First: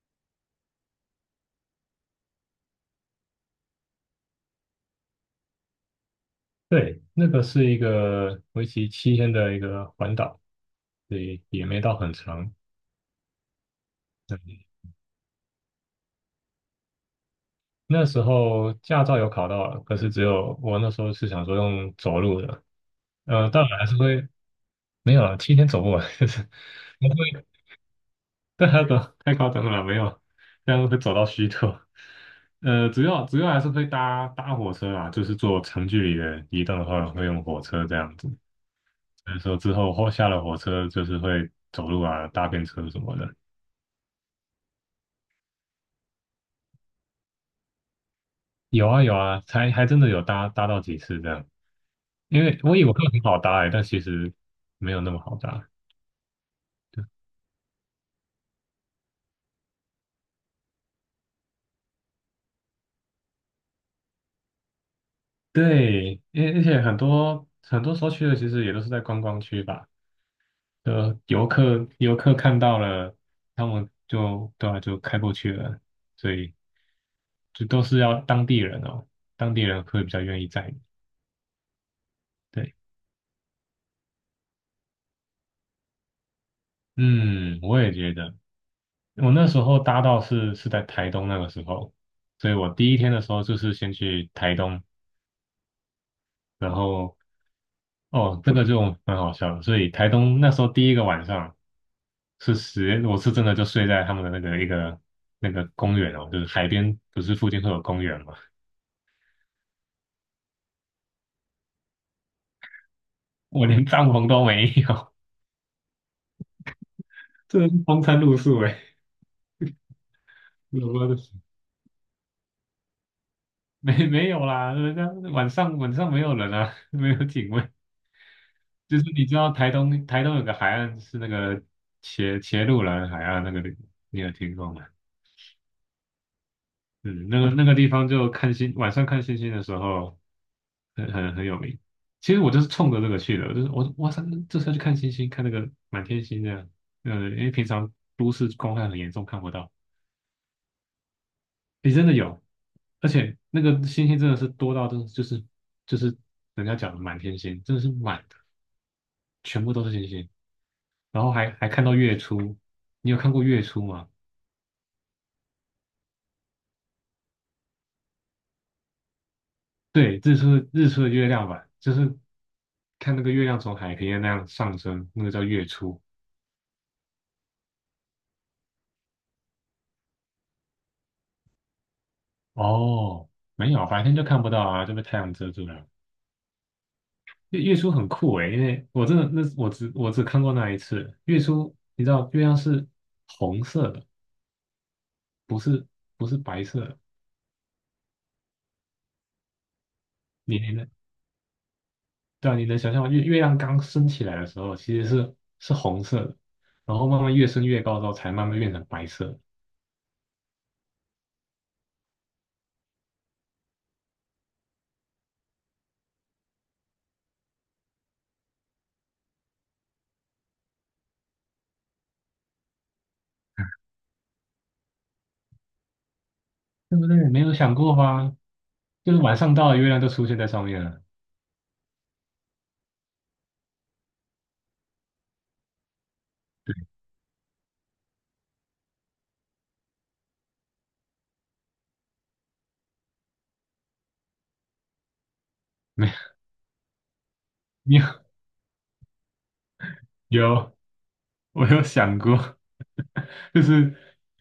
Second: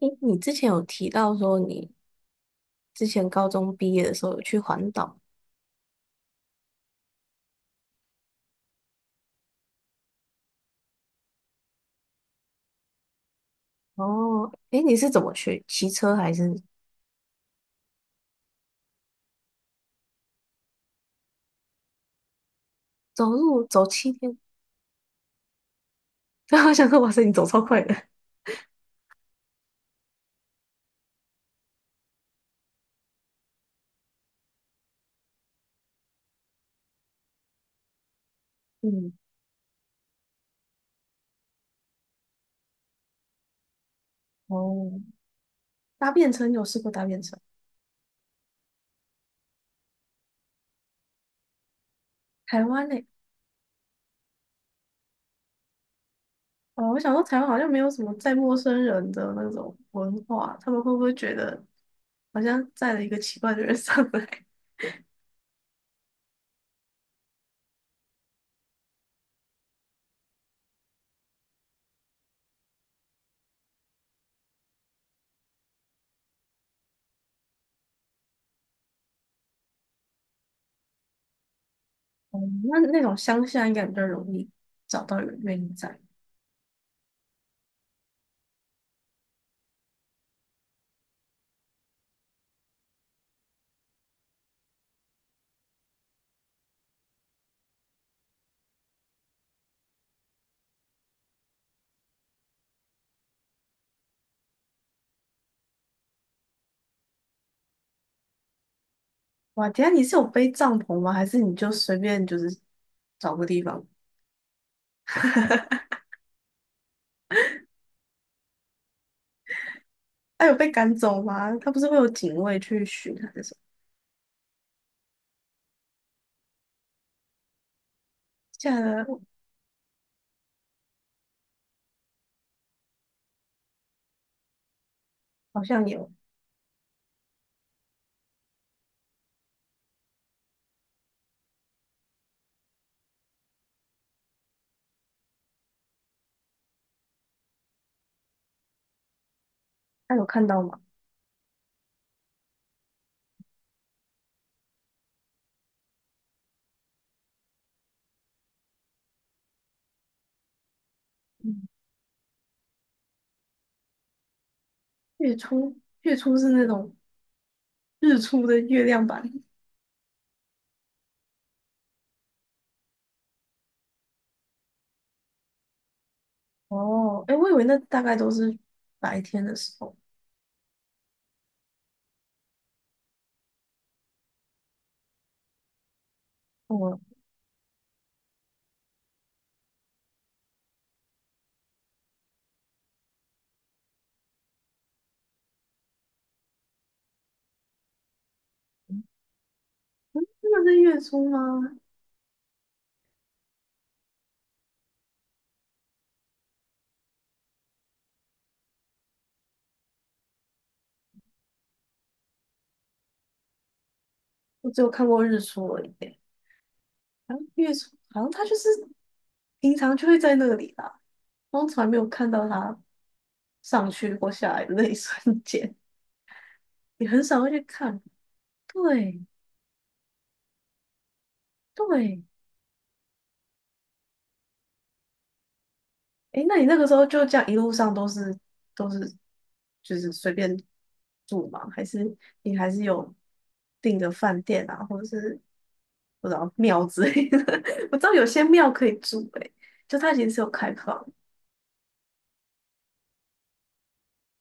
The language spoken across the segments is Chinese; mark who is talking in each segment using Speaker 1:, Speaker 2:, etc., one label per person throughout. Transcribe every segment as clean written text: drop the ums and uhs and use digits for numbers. Speaker 1: 诶，你之前有提到说你之前高中毕业的时候有去环岛，
Speaker 2: 对，那个是一个为期七天的一个环岛，所以也没到很长。
Speaker 1: 哦，
Speaker 2: 嗯
Speaker 1: 诶，你是怎么去？骑车还是
Speaker 2: 那时候驾照有考到了，可是只有我那时候是想说用走路的，
Speaker 1: 走路
Speaker 2: 当然
Speaker 1: 走
Speaker 2: 还是
Speaker 1: 七
Speaker 2: 会
Speaker 1: 天？
Speaker 2: 没有了，七天走不完，就是
Speaker 1: 我想说，
Speaker 2: 不
Speaker 1: 哇塞，你走
Speaker 2: 会，
Speaker 1: 超快的。
Speaker 2: 但他走太夸张了，没有，这样会走到虚脱。主要还是会搭火车啦，就是坐长距离的移动的话，会用火车这样子。
Speaker 1: 嗯，
Speaker 2: 所以说之后下了火车，就是会走路啊，搭便车什么的。
Speaker 1: 哦，搭便车你有试过搭便车？
Speaker 2: 有啊有啊，才还真的有搭到几次这样。因为
Speaker 1: 台
Speaker 2: 我以
Speaker 1: 湾
Speaker 2: 为
Speaker 1: 嘞、
Speaker 2: 会很好搭欸，但其实没有那么好搭。
Speaker 1: 哦，我想说台湾好像没有什么载陌生人的那种文化，他们会不会觉得好像载了一个奇怪的人上来？
Speaker 2: 对，而且很多时候去的其实也都是在观光区吧，游客看到了，他们就对啊就开过去了，所以就都是要当地人哦，当地人会比较愿意载你。
Speaker 1: 哦，
Speaker 2: 对，
Speaker 1: 那种乡下应该比较容易找到有人愿意载。
Speaker 2: 嗯，我也觉得，我那时候搭到是在台东那个时候，所以我第一天的时候就是先去台东然后哦，这个就很好笑的。所以台东那时候第一个晚上我是真的就睡在他们的那个一个那个公园哦，就是海边，不是附近会有公园嘛？
Speaker 1: 哇，等一下你是有背帐篷吗？还是你就随便就是找个地
Speaker 2: 我
Speaker 1: 方？
Speaker 2: 连帐篷都没有，这是风餐露宿哎，
Speaker 1: 他有被
Speaker 2: 有
Speaker 1: 赶
Speaker 2: 吗？
Speaker 1: 走吗？他不是会有警卫去巡还是什么？
Speaker 2: 没有啦，人家晚上没有人啊，没有警卫。
Speaker 1: 现
Speaker 2: 就是
Speaker 1: 在
Speaker 2: 你知道台东有个海岸是那个茄鹿兰海岸那个地，你有听过吗？
Speaker 1: 好像有，
Speaker 2: 嗯，那个地方就晚上看星星的时候很有名。其实我就是冲着这个去的，我就是我哇塞，这是要去看星星，看那个满天星这样。因为平常都市光害很严重，看不到。
Speaker 1: 他有看到吗？
Speaker 2: 诶，真的有，而且那个星星真的是多到真的就是人家讲的满天星，真的是满的，全部都是星星。然后还
Speaker 1: 嗯，
Speaker 2: 还看到月初，你有看过月初吗？
Speaker 1: 月初，月初是那种日出的月亮版。
Speaker 2: 对，日出的月亮吧，就是看那个月亮从海平面那样上升，那个叫月出。
Speaker 1: 哦，哎，我以为那大概都是白天的时候。
Speaker 2: 哦，没有，白天就看不到啊，就被太阳遮住了。
Speaker 1: 哦，
Speaker 2: 月出很酷诶，因为我真的那我只看过那一次月出，你知道月亮是红色的，不是不是白色的。
Speaker 1: 嗯，真的
Speaker 2: 你你
Speaker 1: 是
Speaker 2: 能
Speaker 1: 月初吗？
Speaker 2: 对啊，你能想象吗？月亮刚升起来的时候，其实是红色的，然后慢慢越升越高之后，才慢慢变成白色
Speaker 1: 我只有看过日出而已耶。好像月初，好像他就是平常就会在那里啦，然后从来没有看到他上去或下来的那一 瞬间，
Speaker 2: 对不
Speaker 1: 也
Speaker 2: 对？
Speaker 1: 很少
Speaker 2: 没
Speaker 1: 会
Speaker 2: 有
Speaker 1: 去
Speaker 2: 想过
Speaker 1: 看。
Speaker 2: 吗？就是
Speaker 1: 对
Speaker 2: 晚上到了，月亮就出现在上面了。
Speaker 1: 对，诶，那你那个时候就这样一路上都是就是随便住吗？还是你还是有订的饭店啊，或者是不知道庙之类的？我
Speaker 2: 你
Speaker 1: 知
Speaker 2: 有，
Speaker 1: 道有些庙可以住、欸诶，就它其 实是有开
Speaker 2: 有，
Speaker 1: 放。
Speaker 2: 我有想过，就是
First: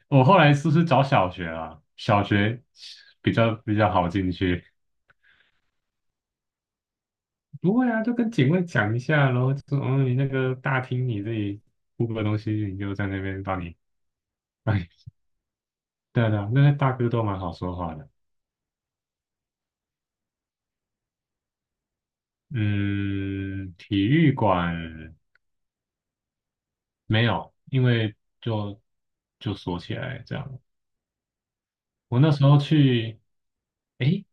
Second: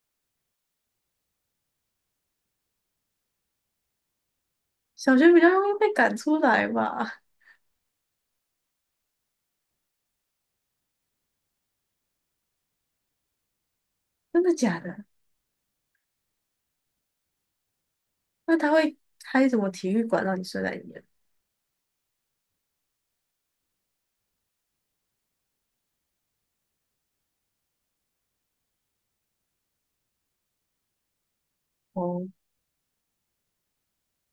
Speaker 2: 我后来是不是找小学啊？小学比较好进去。
Speaker 1: 小学比较容易被赶出来吧？
Speaker 2: 不会啊，就跟警卫讲一下，然后就说，嗯，你那个大厅你这里铺个东西，你就在那边帮你。
Speaker 1: 真的假
Speaker 2: 哎，
Speaker 1: 的？
Speaker 2: 对啊对啊，那些大哥都蛮好说话的。
Speaker 1: 那他会开什么体育馆让你睡在里面？
Speaker 2: 嗯，体育馆没有，因为就就锁起来这样。我
Speaker 1: 哦，
Speaker 2: 那时候去，诶，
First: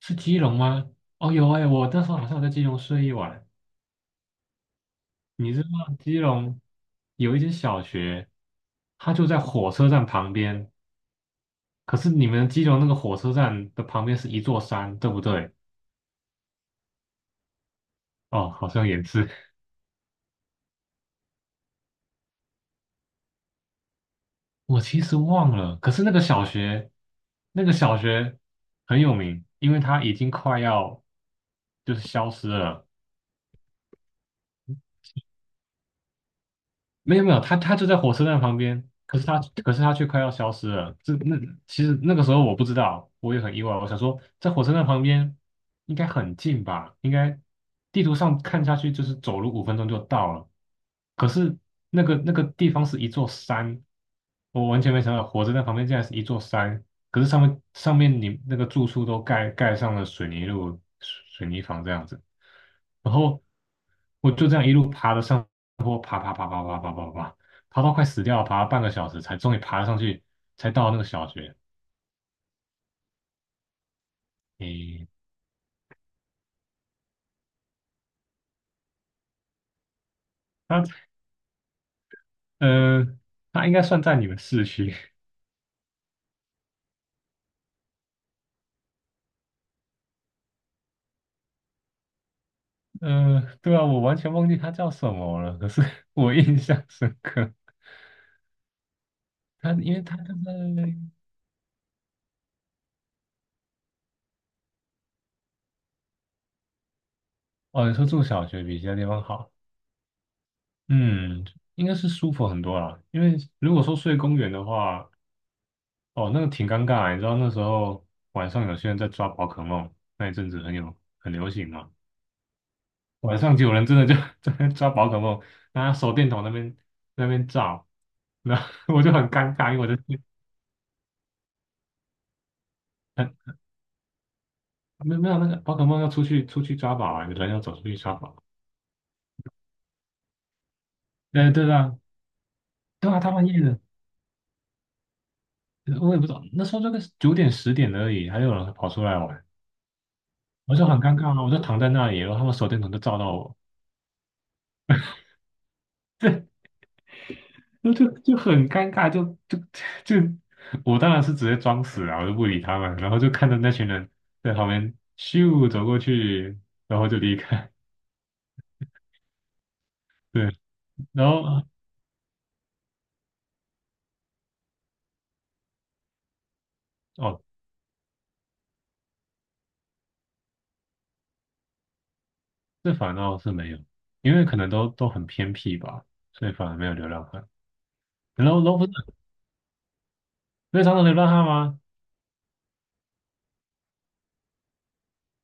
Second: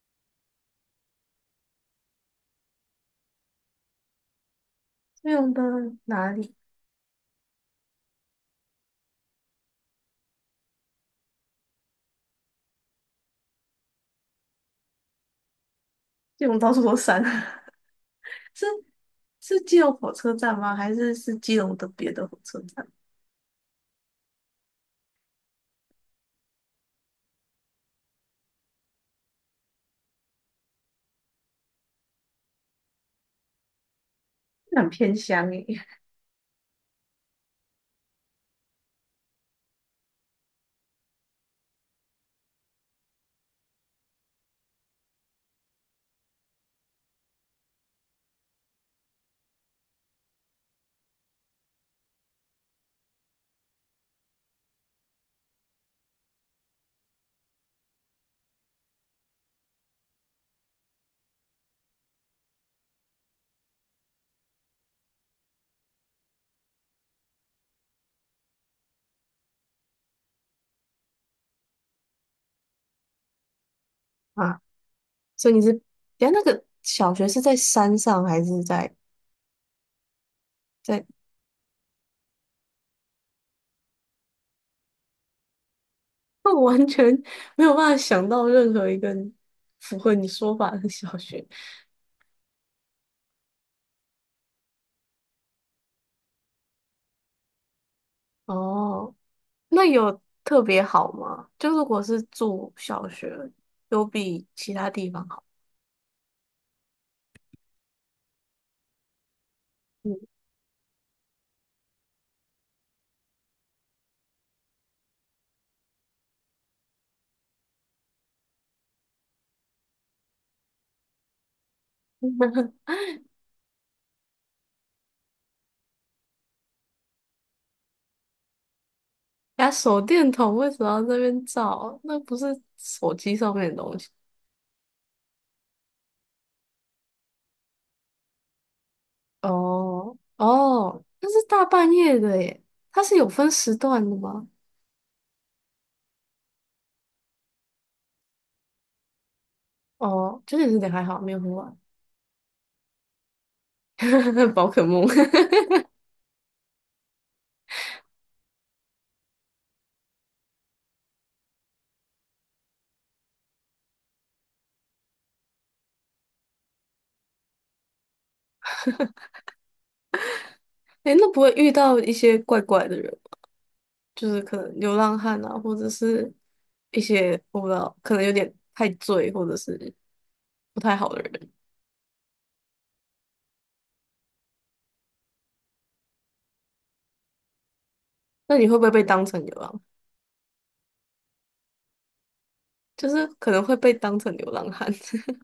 Speaker 2: 是基隆吗？哦，有诶，我那时候好像有在基隆睡一晚。
Speaker 1: 基隆
Speaker 2: 你
Speaker 1: 的
Speaker 2: 知道基
Speaker 1: 哪里？
Speaker 2: 隆有一间小学，它就在火车站旁边，可是你们基隆那个火车站的旁边是一座山，对不对？
Speaker 1: 基隆到处都山，
Speaker 2: 哦，
Speaker 1: 是
Speaker 2: 好像也是。
Speaker 1: 是基隆火车站吗？还是是基隆的别的火车站？
Speaker 2: 我其实忘了，可是那个小学很有名，因为它已经快要就是消失了。
Speaker 1: 那很偏乡诶。
Speaker 2: 没有没有，他就在火车站旁边，可是他却快要消失了。其实那个时候我不知道，我也很意外。我想说，在火车站旁边应该很近吧？应该地图上看下去就是走路5分钟就到了。可是那个地方是一座山，我完全没想到火车站旁边竟然是一座山。可是上面你那个住处都盖上了水泥路、水泥房这样子，然后我就这样一路爬的上。然后爬爬爬爬爬爬爬爬，爬到快死掉了，爬了半个小时才终于爬上去，才到那个小学。
Speaker 1: 啊，
Speaker 2: 诶，
Speaker 1: 所以你是，等一下那个小学是在山上还是在
Speaker 2: 他
Speaker 1: 在？
Speaker 2: 呃，他应该算在你们市区。
Speaker 1: 那我完全没有办法想到任何一个符合你说法的小学。
Speaker 2: 对啊，我完全忘记他叫什么了，可是 我印象深刻。
Speaker 1: 哦，
Speaker 2: 他
Speaker 1: 那
Speaker 2: 因为他
Speaker 1: 有
Speaker 2: 就在
Speaker 1: 特别好吗？就如果是住小学，有比其他地方好？
Speaker 2: 哦，你说住小学比其他地方好，
Speaker 1: 嗯，
Speaker 2: 嗯，应该是舒服很多啦。因为如果说睡公园的话，哦，那个挺尴尬的你知道那时候晚上有些人在抓宝可梦，那一阵子很流行嘛。晚上就有人真的就 在那抓宝可梦，拿手电筒那边照，然后 我就很尴
Speaker 1: 呀，
Speaker 2: 尬，因为我
Speaker 1: 手
Speaker 2: 就是
Speaker 1: 电筒为什么要这边照？那不是手机上
Speaker 2: 很
Speaker 1: 面的东西。
Speaker 2: 没有那个宝可梦要出去抓宝啊，有人要走出去抓宝，
Speaker 1: 哦哦，那是
Speaker 2: 对
Speaker 1: 大
Speaker 2: 对
Speaker 1: 半
Speaker 2: 啊
Speaker 1: 夜的耶，它
Speaker 2: 对
Speaker 1: 是
Speaker 2: 啊，
Speaker 1: 有
Speaker 2: 大半
Speaker 1: 分
Speaker 2: 夜
Speaker 1: 时
Speaker 2: 的，
Speaker 1: 段的吗？
Speaker 2: 我也不知道那时候这个9点10点而已，还有人跑出来玩，
Speaker 1: 哦，9点
Speaker 2: 我
Speaker 1: 十
Speaker 2: 就
Speaker 1: 点
Speaker 2: 很
Speaker 1: 还
Speaker 2: 尴
Speaker 1: 好，
Speaker 2: 尬
Speaker 1: 没有
Speaker 2: 啊，
Speaker 1: 很
Speaker 2: 我就
Speaker 1: 晚。
Speaker 2: 躺在那里，然后他们手电筒就照到我，
Speaker 1: 宝可梦，
Speaker 2: 就很尴尬，就就就，我当然是直接装死啊，我就不理他们，然后就看着那群人在旁边咻走过去，然后就离开。对，
Speaker 1: 哎
Speaker 2: 然
Speaker 1: 那不会
Speaker 2: 后
Speaker 1: 遇到一些怪怪的人吗就是可能流浪汉啊，或者是一些
Speaker 2: 哦，
Speaker 1: 我不知道，可能有点太醉，或者是不太好的人。
Speaker 2: 这反倒是没有，因为可能都很偏僻吧，所以反而没有流浪汉。然
Speaker 1: 那
Speaker 2: 后，然
Speaker 1: 你会
Speaker 2: 后
Speaker 1: 不
Speaker 2: 不
Speaker 1: 会
Speaker 2: 是
Speaker 1: 被当成流浪？
Speaker 2: 非常的流浪汉吗？
Speaker 1: 就是可能会被当成流浪汉，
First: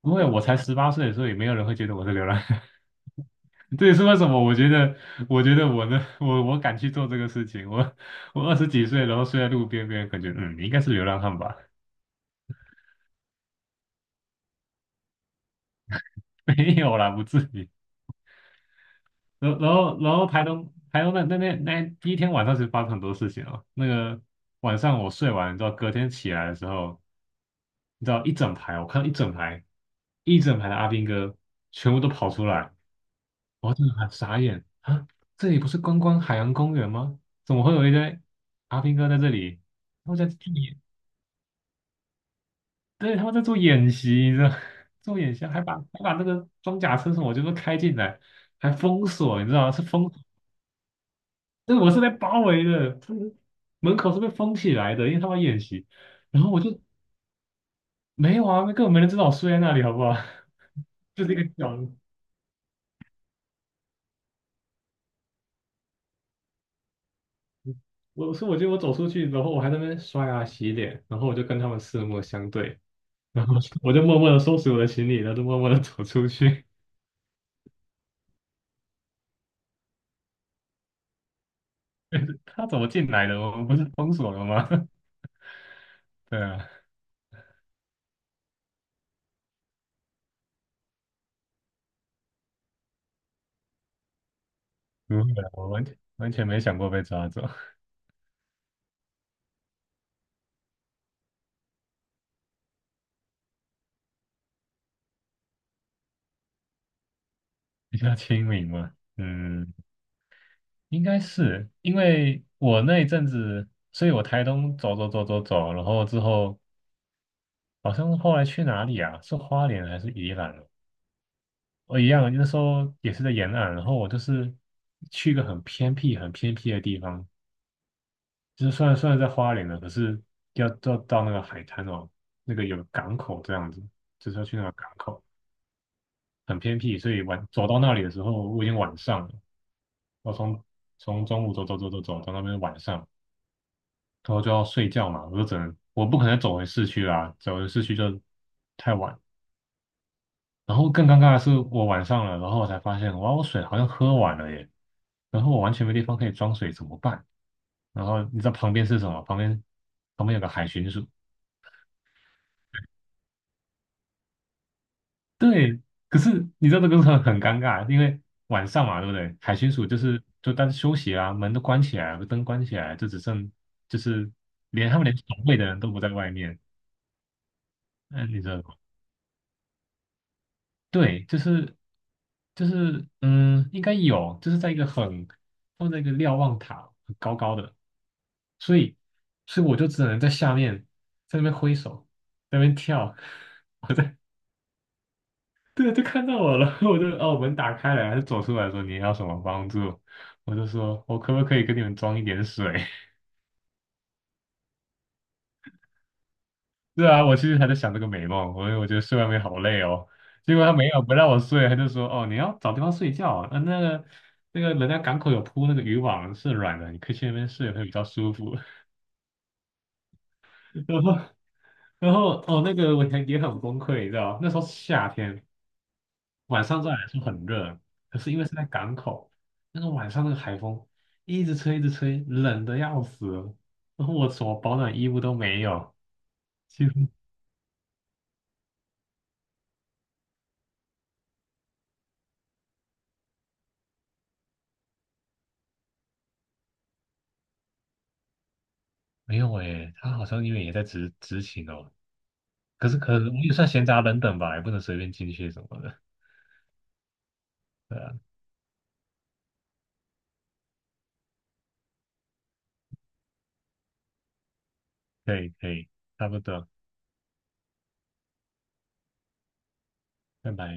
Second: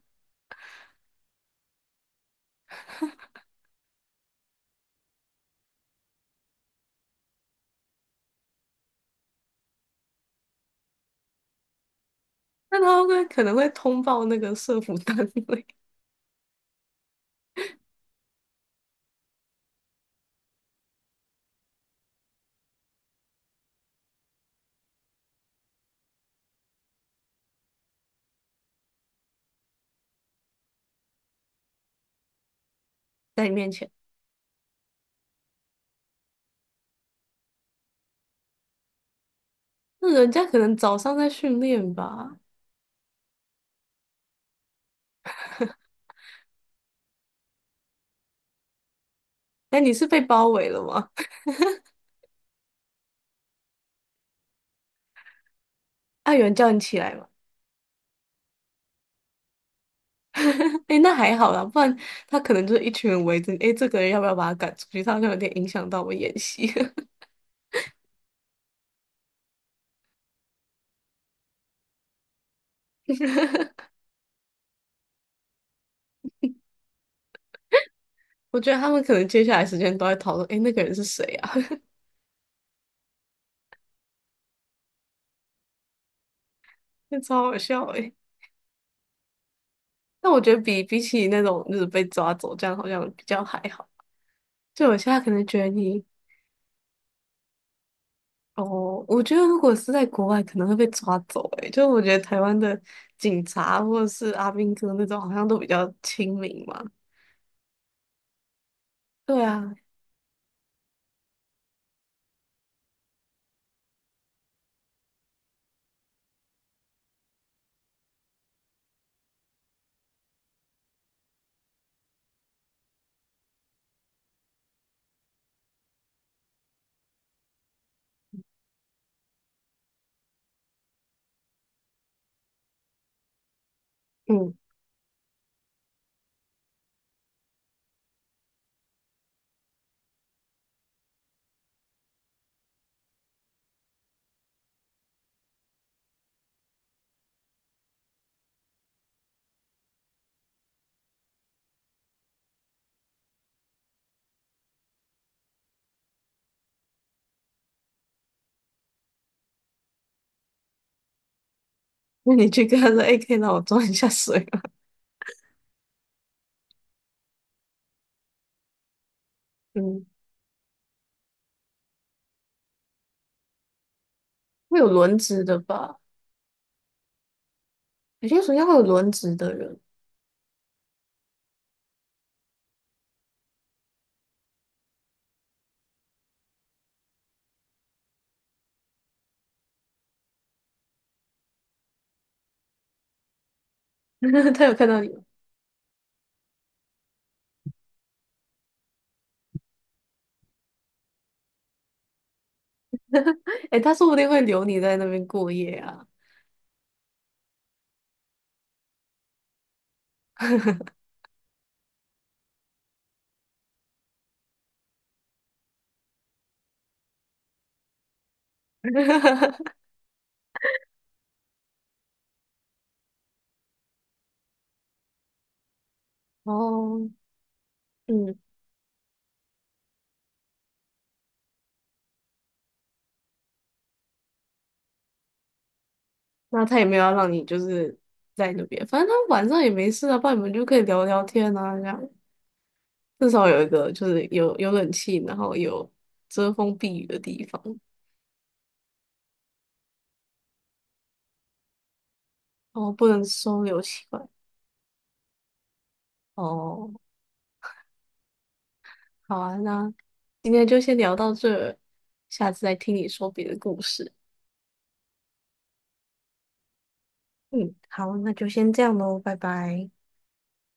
Speaker 2: 因为我才18岁，所以没有人会觉得我是流浪汉。这也是为什么我觉得我呢，我敢去做这个事情。我20几岁，然后睡在路边，感觉你应该是流浪汉吧。
Speaker 1: 那他会可能会通报那个社服单位
Speaker 2: 没有啦，不至于。然后台东那第一天晚上其实发生很多事情哦。那个晚上我睡完之后，你知道隔天起来的时候，你知道一整排，我看到一整排的阿兵哥全部都跑出来，
Speaker 1: 在你面
Speaker 2: 我真
Speaker 1: 前。
Speaker 2: 的很傻眼啊！这里不是观光海洋公园吗？怎么会有一堆阿兵哥在这里？
Speaker 1: 那
Speaker 2: 他们在
Speaker 1: 人
Speaker 2: 做
Speaker 1: 家可能
Speaker 2: 演
Speaker 1: 早上在训练吧，
Speaker 2: 对，他们在做演习，你知道，做演习还把那个装甲车什么就是开进来。还封锁，你知道吗？
Speaker 1: 哎，你是被包围了吗？
Speaker 2: 就是我是被包围的，就是门口是被封起来的，因为他们演习。
Speaker 1: 啊，有
Speaker 2: 然后
Speaker 1: 人
Speaker 2: 我
Speaker 1: 叫你
Speaker 2: 就
Speaker 1: 起来吗？
Speaker 2: 没有啊，根本没人知道我睡在那里，好不好？
Speaker 1: 哎那
Speaker 2: 就是一
Speaker 1: 还
Speaker 2: 个
Speaker 1: 好啦，
Speaker 2: 角
Speaker 1: 不
Speaker 2: 落。
Speaker 1: 然他可能就是一群人围着你。哎，这个人要不要把他赶出去？他好像有点影响到我演戏。
Speaker 2: 我说，我觉得我走出去，然后我还在那边刷牙洗脸，然后我就跟他们四目相对，然后 我就默默的收拾我的行李，然后就默默的走出去。
Speaker 1: 我觉得他们可能接下来时间都在讨论，哎，那个人是谁啊？
Speaker 2: 他怎么进来的？我们不是封锁了吗？对啊，
Speaker 1: 那超好笑哎。但我觉得比起那种就是被抓走这样，好像比较还好。就我现
Speaker 2: 不
Speaker 1: 在
Speaker 2: 会
Speaker 1: 可能
Speaker 2: 啊，
Speaker 1: 觉得
Speaker 2: 我完全
Speaker 1: 你，
Speaker 2: 完全没想过被抓走，
Speaker 1: 哦，我觉得如果是在国外，可能会被抓走哎。就我觉得台湾的警察或者是阿兵哥那种，好像都比较亲民嘛。
Speaker 2: 比较亲民嘛。
Speaker 1: 对
Speaker 2: 嗯，
Speaker 1: 啊，
Speaker 2: 应该是因为我那一阵子，所以我台东走走走走走，然后之后好像是后来去哪里啊？是花莲还是宜兰啊哦？我一样，那时候也是在沿岸，然后我就是去一个很偏僻、很偏僻的地方，就是虽然在花莲了，可是要到那个海滩哦，那个有港口这样子，就是要
Speaker 1: 嗯。
Speaker 2: 去那个港口，很偏僻，所以晚走到那里的时候，我已经晚上了，我从中午走走走走走到那边晚上。然后就要睡觉嘛，我不可能走回市区啦，走回市区就太晚。然后更尴尬的是，我晚上了，然后我才发现，哇，我水好像喝完了耶，然后我完全没地方可以装水，怎么办？然后你知道旁边是什么？旁边有个海巡署，
Speaker 1: 那你去跟他说：“哎，可以让我装一下水吗？”
Speaker 2: 对。可是你知道这个很尴尬，因为晚上嘛，对不对？海巡署就
Speaker 1: 嗯，
Speaker 2: 是就大家休息啊，门都关起来了，灯关起来，就只剩就是
Speaker 1: 会有
Speaker 2: 连他们连
Speaker 1: 轮
Speaker 2: 守
Speaker 1: 值
Speaker 2: 卫
Speaker 1: 的
Speaker 2: 的人都
Speaker 1: 吧？
Speaker 2: 不在外面。
Speaker 1: 有
Speaker 2: 嗯，
Speaker 1: 些
Speaker 2: 你知
Speaker 1: 暑假会
Speaker 2: 道。
Speaker 1: 有轮值的人，
Speaker 2: 对，就是应该有，就是在一个很放在一个瞭望塔很高高的，所以所以我就只能在下面在那边挥手，在那边跳，我在
Speaker 1: 他有看到你吗？
Speaker 2: 对啊，就看到我了，哦门打开了，他就走出来说你要什么帮助，我就说我可不可以给你们装一点水，
Speaker 1: 哎他说不定会留你在那边过夜啊。
Speaker 2: 是啊，我其实还在想这个美梦，我觉得睡外面好累哦。结果他没有不让我睡，他就说：“哦，你要找地方睡觉。那个人家港口有铺那个渔网，是软的，你可以去那边睡，会比较舒服。然后然后哦，那个我也很崩溃，你知道，那时候是夏天，晚上虽然
Speaker 1: 哦，
Speaker 2: 说很热，可是
Speaker 1: 嗯，
Speaker 2: 因为是在港口，那个晚上那个海风一直吹一直吹，冷的要死了然后我什么保暖衣物都没有，
Speaker 1: 那他也
Speaker 2: 几乎
Speaker 1: 没有要让你就是在那边，反正他晚上也没事啊，不然你们就可以聊聊天啊，这样至少有一个就是有冷气，然后有遮风避雨的地方。
Speaker 2: 没有诶，他好像因为也在执勤哦，可
Speaker 1: 哦，
Speaker 2: 是
Speaker 1: 不
Speaker 2: 可我
Speaker 1: 能
Speaker 2: 也
Speaker 1: 收
Speaker 2: 算
Speaker 1: 留
Speaker 2: 闲杂
Speaker 1: 起
Speaker 2: 人
Speaker 1: 来。
Speaker 2: 等吧，也不能随便进去什么的。
Speaker 1: 哦，
Speaker 2: 对啊，
Speaker 1: 好啊，那今天就先聊到这儿下次再听你说别的故事。
Speaker 2: 可以可以，差不多，
Speaker 1: 嗯，好，那就先这样喽，拜拜。
Speaker 2: 拜拜。